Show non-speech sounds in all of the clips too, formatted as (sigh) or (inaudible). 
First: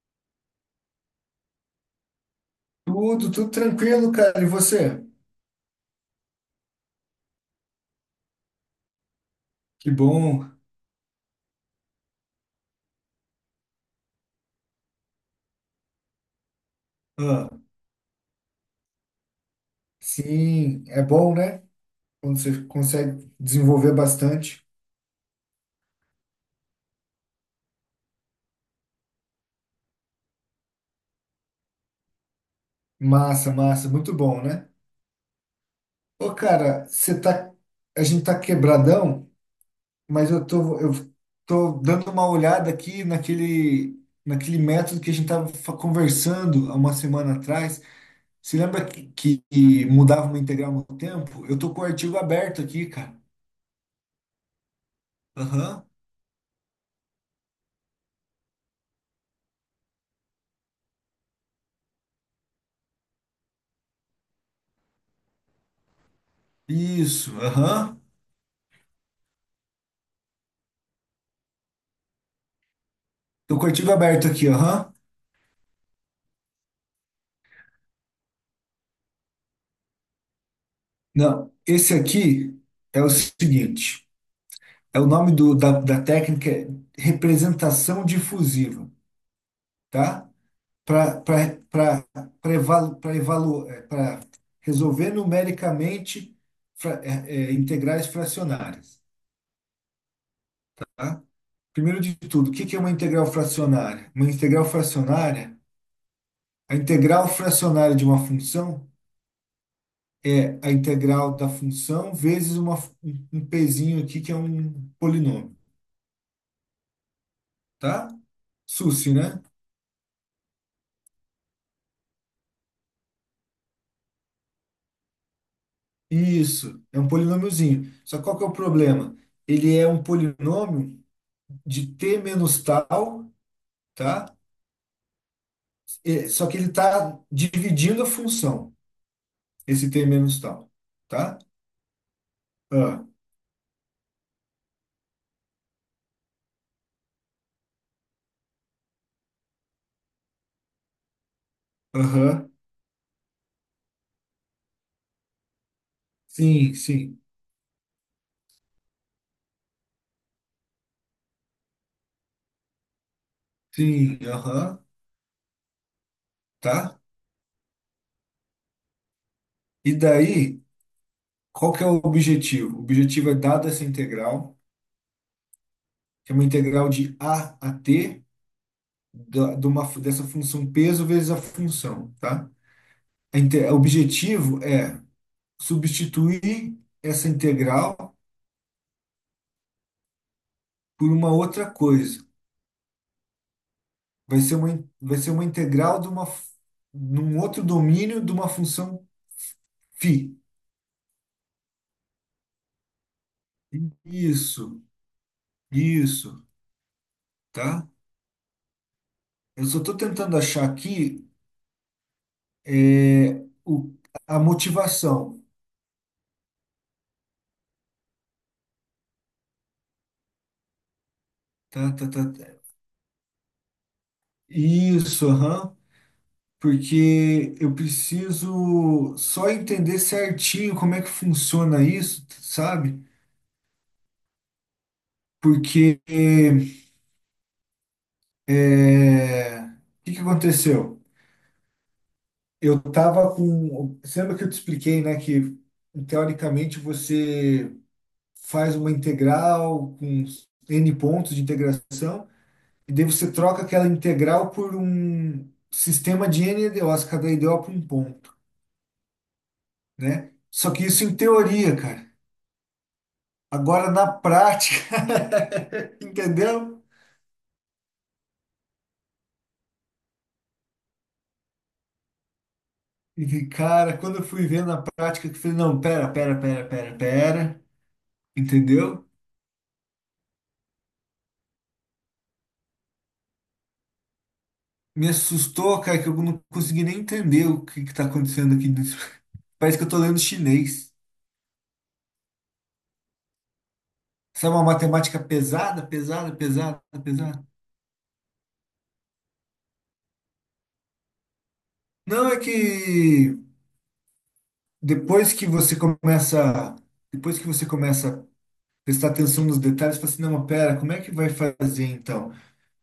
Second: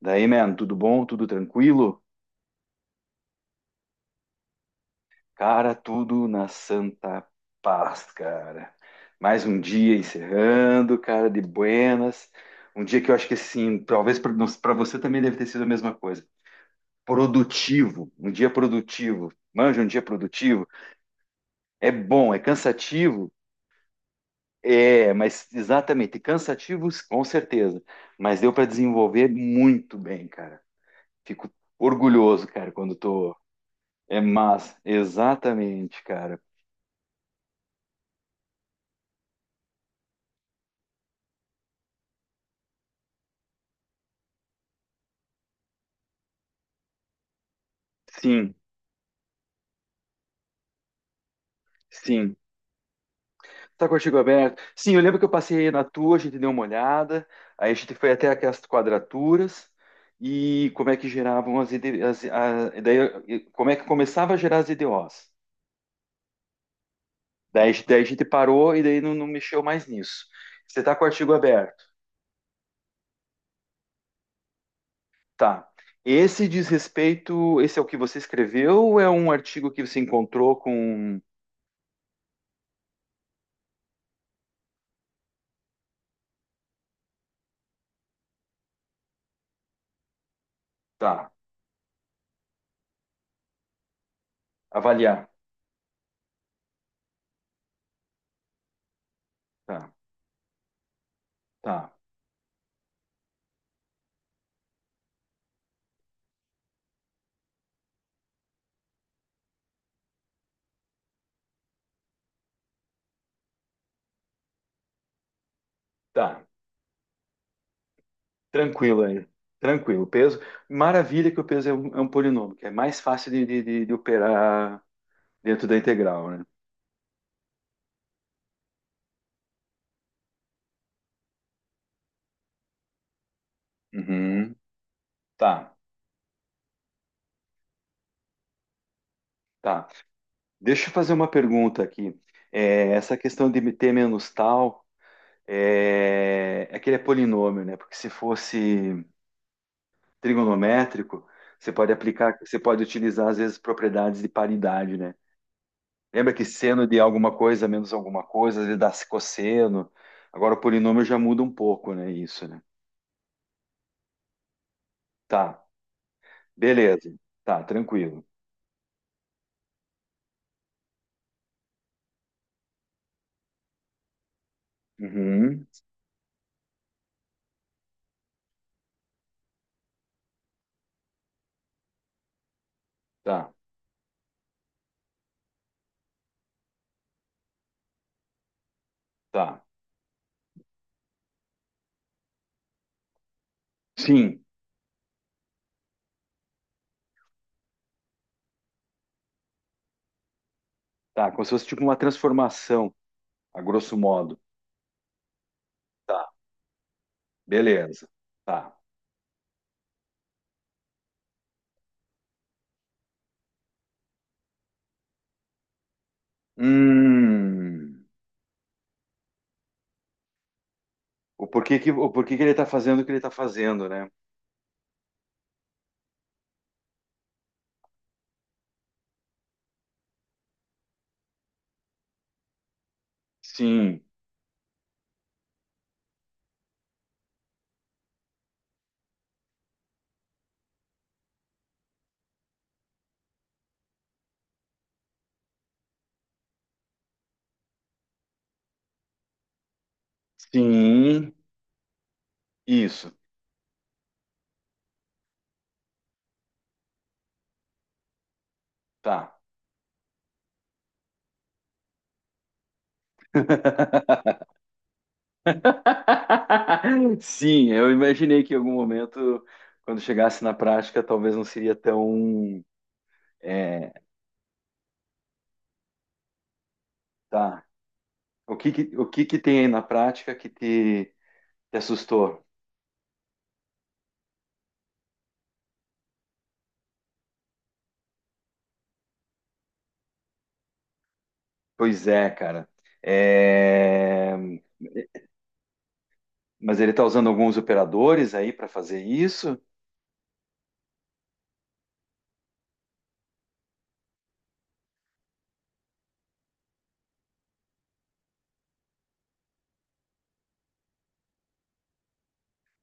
Daí, man, tudo bom? Tudo tranquilo? Tudo tranquilo, cara. E você? Cara, tudo na santa paz, cara. Mais um Que dia bom. encerrando, cara, de buenas. Um dia que eu acho que, assim, talvez para você também deve ter sido a mesma coisa. Ah, Produtivo, um dia produtivo. Manja, um dia produtivo. sim, é bom, né? É bom, é Quando você consegue cansativo? desenvolver bastante. É, mas exatamente, cansativos, com certeza. Mas deu para desenvolver muito bem, cara. Fico orgulhoso, cara, quando tô. Massa, massa, muito É bom, né? massa, exatamente, Ô, cara. cara, você tá. A gente tá quebradão, mas eu tô dando uma olhada aqui naquele método que a gente tava conversando há uma semana atrás. Sim, Você lembra que que mudava uma integral no tempo? Eu tô com o artigo sim. aberto aqui, cara. Tá com o artigo aberto? Sim, eu lembro que eu passei na Aham. tua, a gente deu uma olhada, aí a gente foi até aquelas quadraturas e como é que geravam as, e daí, e como é que começava a gerar as IDOs. Isso, Daí, aham. daí a gente parou e daí não, não mexeu mais nisso. Você tá com o artigo aberto? Do Cortigo aberto aqui, aham. Tá. Esse diz respeito, esse é o que você escreveu ou é um artigo que você encontrou com... Não, esse aqui é o seguinte, é o nome da técnica é representação difusiva, tá? Para Tá, para resolver avaliar. numericamente integrais fracionárias, Tá, tá? tá, Primeiro de tudo, o que que é uma integral fracionária? Uma integral fracionária, a integral fracionária de uma função é a integral da função vezes uma, um um pezinho aqui que é um polinômio, tá. tá? Tranquilo SUSS, aí. né? Tranquilo. Peso. Maravilha que o peso é um polinômio, que é mais fácil de operar dentro da integral, né? Isso, é um polinômiozinho. Só que qual que é o problema? Ele é um polinômio de t menos tal, tá? Uhum. Tá, Só que ele está dividindo a função, tá. esse t menos tal, Deixa eu fazer uma tá? pergunta aqui. É, Ah, essa questão de ter menos tal é que ele é polinômio, né? Porque se fosse trigonométrico, você pode aplicar, aham, você pode utilizar às vezes propriedades de paridade, né? Lembra que sim, seno de sim, alguma coisa menos alguma coisa, às vezes dá cosseno. Agora o polinômio já muda um pouco, né? Isso, né? sim, aham, Tá, tá? beleza. Tá, tranquilo. E daí, qual que é o objetivo? O objetivo é, dada essa integral, Uhum. é uma integral de A a T dessa função peso vezes a função, tá? Tá, O objetivo é substituir essa integral tá. por uma outra coisa. Vai Sim, ser uma, in- vai ser uma integral num outro domínio de uma função φ. tá, como se fosse tipo uma transformação, a grosso modo. Isso, Tá, isso, tá? beleza. Tá. Eu só estou tentando achar aqui é, o, a motivação. Hum. O porquê que, Tá, tá, o tá, porquê que ele tá. tá fazendo o que ele tá fazendo, né? Isso, aham. Porque eu preciso só entender certinho como é que funciona isso, sabe? Sim, Porque o que que aconteceu? Eu tava com. Você lembra que eu te expliquei, né? Que teoricamente você faz uma integral com N sim, pontos de integração, e daí isso, você troca aquela integral por um sistema de N EDOs, cada EDO para um ponto, tá. né? Só que isso em teoria, cara. Agora na prática, (laughs) entendeu? (laughs) Sim, eu imaginei que em algum momento, quando chegasse na prática, talvez não seria tão, Vi, é, cara, quando eu fui ver na prática, que eu falei, não, pera, pera, pera, pera, tá. pera, O que que, o entendeu? que que tem aí na prática que te assustou? Me assustou, cara, que eu não consegui nem entender o que que tá acontecendo aqui dentro. (laughs) Parece que eu tô lendo chinês. Pois é, cara. É, Sabe uma matemática pesada, pesada, Mas pesada, ele está usando pesada? alguns operadores aí para fazer isso? Não, é que depois que você começa, depois que você começa a prestar atenção nos detalhes, você fala assim, não, mas pera, como é que vai fazer então?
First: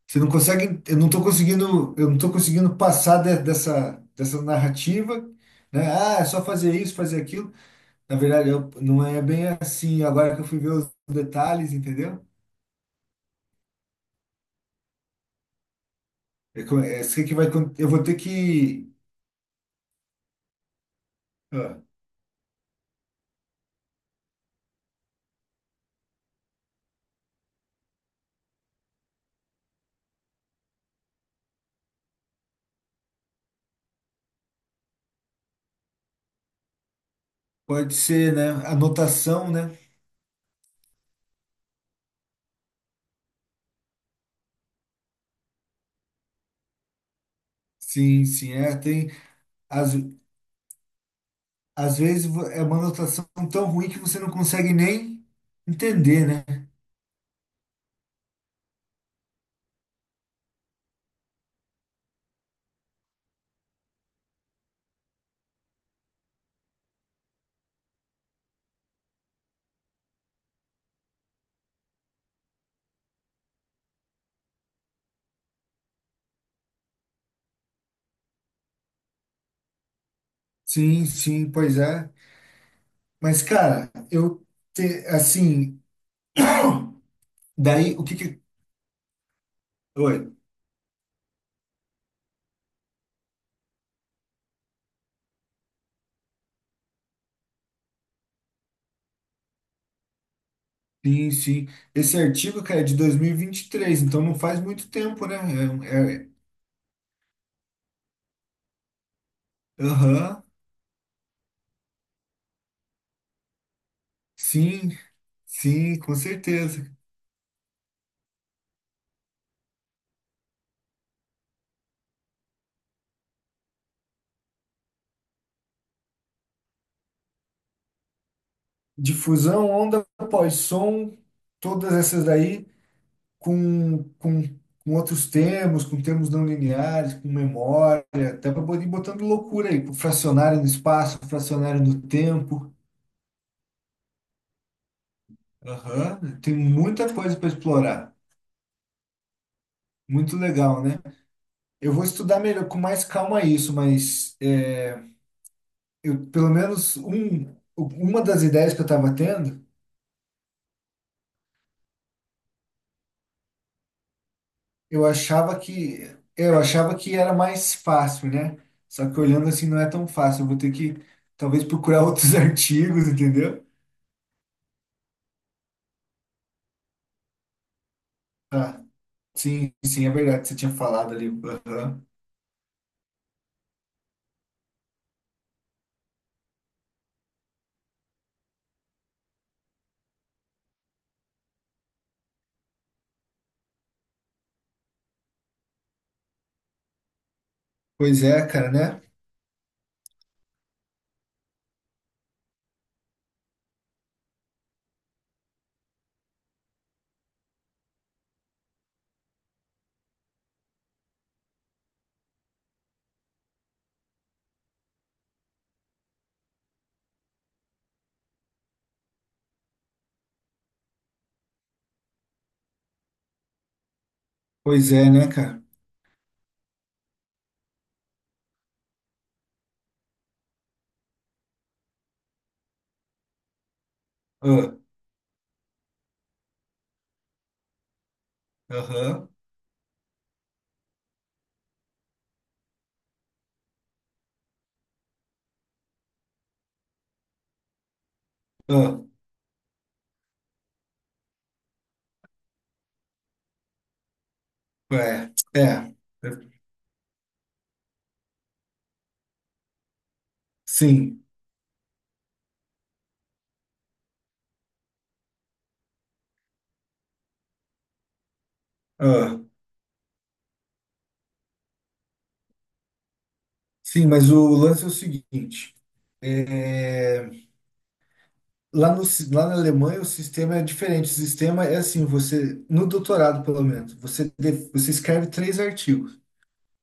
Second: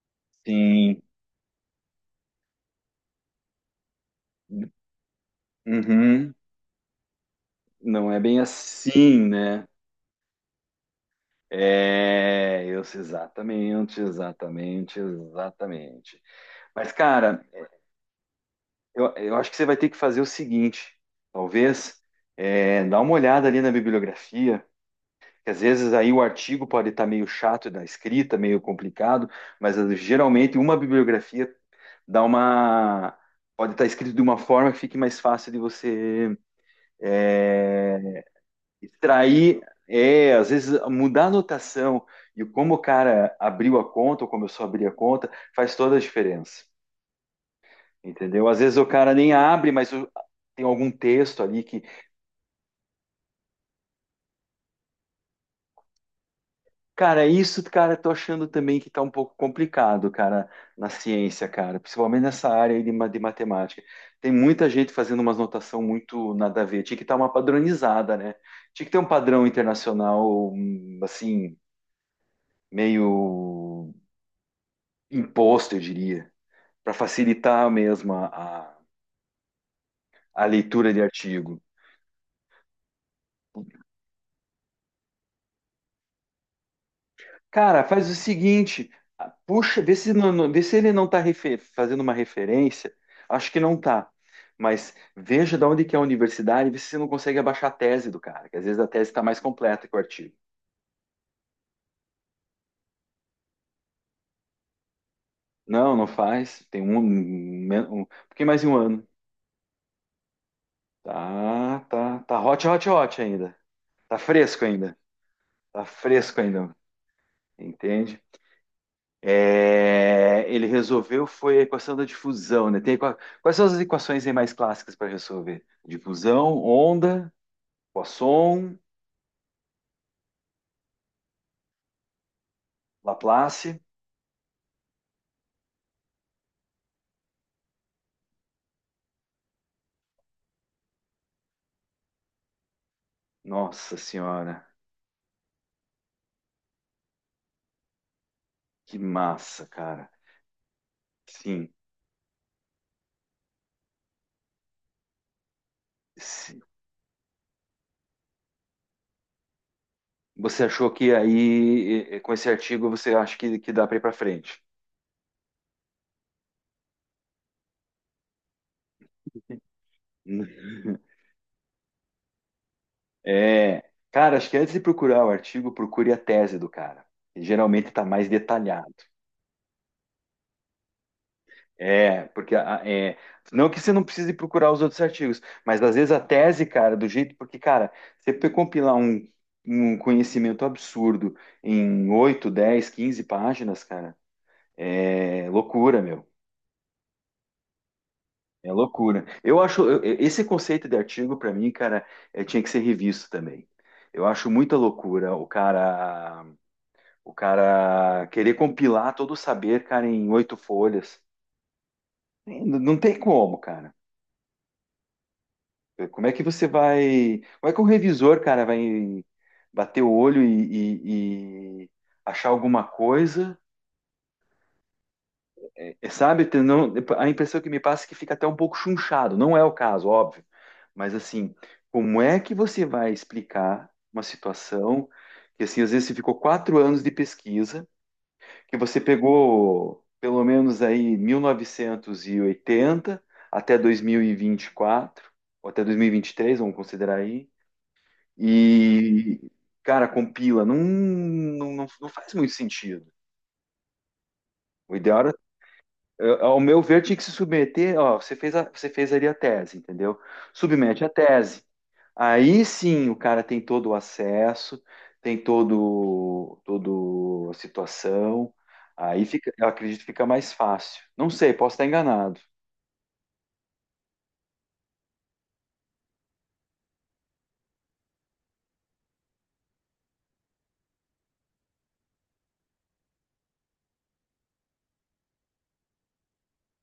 Você não consegue, eu Sim. não estou conseguindo, eu não tô conseguindo passar dessa narrativa, né? Ah, é Uhum. só fazer isso, fazer aquilo. Não Na é bem verdade, não é assim, bem né? assim. Agora que eu fui ver os detalhes, entendeu? É, eu sei exatamente, exatamente, exatamente. É, Mas, é, isso que cara, vai, eu vou ter que, eu acho que você vai ter que fazer o seguinte, ah, talvez, é, dá uma olhada ali na bibliografia que às vezes aí o artigo pode estar meio chato da escrita, meio complicado, mas geralmente uma bibliografia dá uma pode estar escrito de uma forma que fique mais fácil de você pode eh, ser, né? Anotação, extrair, né? Às vezes mudar a notação e como o cara abriu a conta ou começou a abrir a conta faz toda a diferença, Sim, entendeu? sim, Às é, vezes o tem, cara nem abre, às, mas tem algum texto ali que. às vezes é uma anotação tão ruim que você não consegue nem entender, né? Cara, isso, cara, tô achando também que tá um pouco complicado, cara, na ciência, cara, principalmente nessa área aí de matemática. Tem muita gente fazendo umas notação muito nada a ver. Tinha que estar uma padronizada, né? Tinha que ter um padrão internacional, assim, meio imposto, eu diria, para facilitar mesmo a leitura de Sim, sim, artigo. pois é. Mas, cara, eu, te, assim, Cara, daí, o faz o que que... seguinte, ah, puxa, vê se, Oi, vê se ele não tá fazendo uma referência. Acho que não tá. Mas veja de onde que é a universidade, vê se você não consegue abaixar a tese do cara, que às vezes a tese está mais completa que o artigo. sim, sim. Esse artigo, cara, é de dois mil e vinte e três então não faz muito tempo, né? É, um, Não, não é- faz. Tem um pouquinho mais de um ano. Aham, Tá, tá, tá hot, hot, hot ainda. Tá fresco ainda. sim, Tá sim, com fresco ainda. certeza. Entende? É, ele resolveu foi a equação da difusão, né? Quais são as equações aí mais clássicas para resolver? Difusão, onda, Poisson, Difusão, onda após som, todas essas daí Laplace. com, com, com outros termos, com termos não lineares, com memória, até para poder ir botando loucura aí, com fracionário no espaço, fracionário no tempo. Nossa senhora, Aham, tem muita coisa para explorar. que massa, cara. Muito legal, né? Sim, Eu vou estudar melhor, com mais calma isso, mas é, eu, pelo sim. menos uma das ideias que eu estava tendo, Você achou que aí, com esse artigo, você acha que dá para ir para frente? eu achava que eu achava que era mais fácil, né? Só que olhando assim não é tão fácil. Eu vou ter que (laughs) talvez procurar outros (laughs) artigos, entendeu? É, cara, acho que antes de procurar o artigo, procure a tese do cara. Geralmente está mais detalhado. Sim, sim, é verdade. Você tinha falado ali. Aham. É, porque é, não que você não precise procurar os outros artigos, mas às vezes a tese, cara, do jeito, porque, cara, você compilar um conhecimento absurdo em 8, 10, 15 páginas, cara, é loucura, meu. Pois é, É cara, né? loucura. Eu acho, eu- esse conceito de artigo, pra mim, cara, é, tinha que ser revisto também. Eu acho muita loucura o cara querer compilar todo o saber, cara, em oito folhas. Não não tem como, cara. Como é que você vai. Como é que o revisor, cara, vai bater o olho e achar alguma coisa? Pois é, né, cara? É, sabe? A impressão que me passa é que fica até um pouco chunchado. Não é o caso, óbvio. Mas assim, como é que você vai explicar uma Ah, situação que assim, às vezes você ficou 4 anos de pesquisa, que você aham. pegou pelo menos aí 1980 até dois mil e vinte e quatro ou até dois mil e vinte e três? Vamos considerar aí. Ah, E, cara, compila. Não, não, não, não faz muito sentido. O ideal era, é, é. Ao meu ver, tinha que se submeter. Ó, você fez ali a tese, entendeu? Submete a Sim. tese. Aí sim o cara tem todo o acesso, tem todo a situação. Aí fica, eu acredito que fica mais fácil. Não sei, posso estar enganado. Sim, mas o lance é o seguinte. É, lá, no, si- lá na Alemanha o sistema é diferente. O sistema é assim, você, no doutorado pelo menos, você, você escreve três artigos,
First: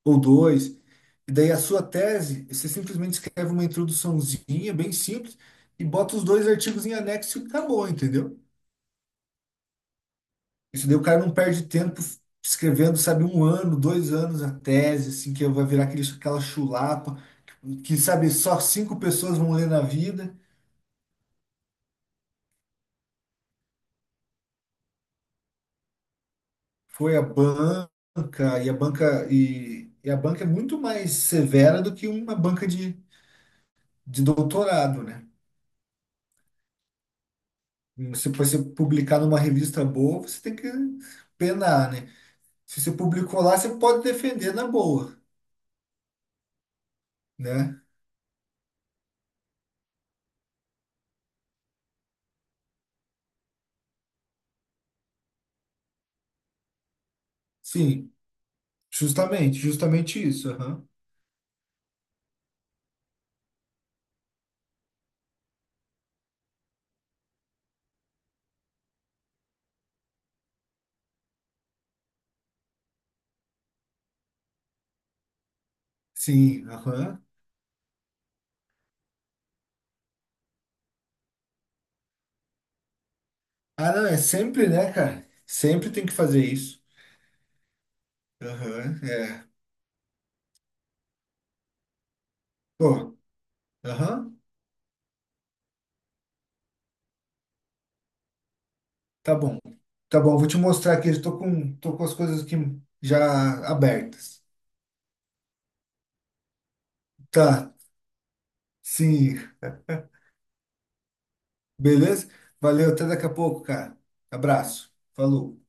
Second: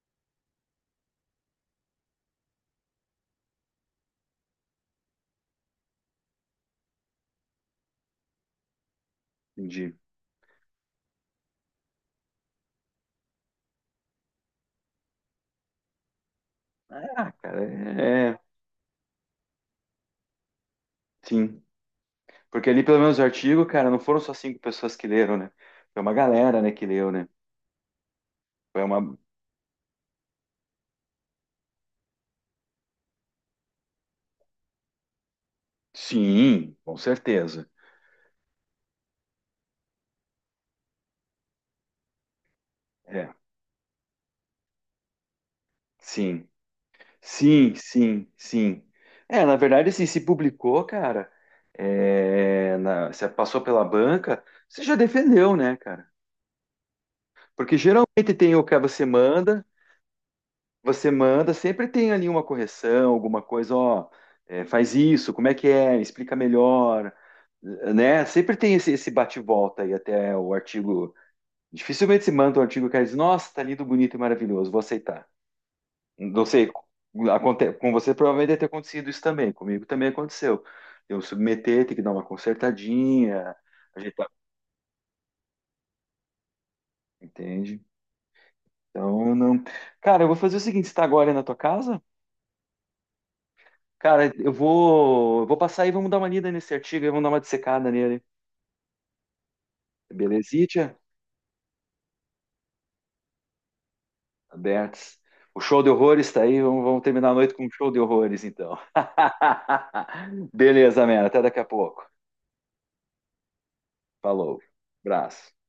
ou dois, e daí a sua tese, você simplesmente escreve uma introduçãozinha bem simples e bota os dois artigos em anexo e acabou, entendeu? Entendi. Isso daí o cara não perde tempo escrevendo, sabe, um ano, 2 anos a tese, assim, que vai virar aquela chulapa, Ah, cara, que, sabe, só cinco pessoas vão ler na vida. sim. Porque ali, pelo menos, o artigo, cara, não foram só cinco pessoas que leram, né? Foi uma galera, né, que leu, Foi né? A Foi uma. banca e a banca é muito mais severa do que uma banca de doutorado, né? Sim, com certeza. Se você publicar numa revista boa, você tem que penar, né? Se você É, publicou lá, você pode defender na boa, sim. Sim, né? sim, sim. É, na verdade, assim, se publicou, cara, se passou pela banca, você já defendeu, né, cara? Porque Sim, geralmente tem o que você justamente, manda, justamente isso. Aham. você manda, sempre tem ali uma correção, alguma coisa, ó, é, faz isso, como é que é, explica melhor, né? Sempre tem esse bate-volta aí até o artigo. Dificilmente se manda um artigo que diz, nossa, tá lindo, bonito e maravilhoso, vou aceitar. Não Sim, sei, aham. Com você provavelmente deve ter acontecido isso também, comigo também aconteceu. Eu submeter, ter que dar uma consertadinha, Ah, não, é ajeitar, sempre, né, cara? Sempre tem que fazer isso. entende? Aham, Então, é. não. Cara, eu vou fazer o seguinte, você tá agora aí na tua casa? Pô, Cara, aham. eu vou passar aí, vamos dar uma lida nesse artigo, aí vamos dar uma dissecada nele. Tá bom. Tá bom, vou te mostrar Belezitia? aqui. Tô com as coisas aqui já abertas. Abertos. O show de horrores tá aí, vamos terminar a noite com um Tá, show de horrores, então. sim. (laughs) Beleza, Mera, até daqui a pouco. Beleza? Valeu, até daqui a pouco, cara. Falou. Abraço. Abraço. Falou.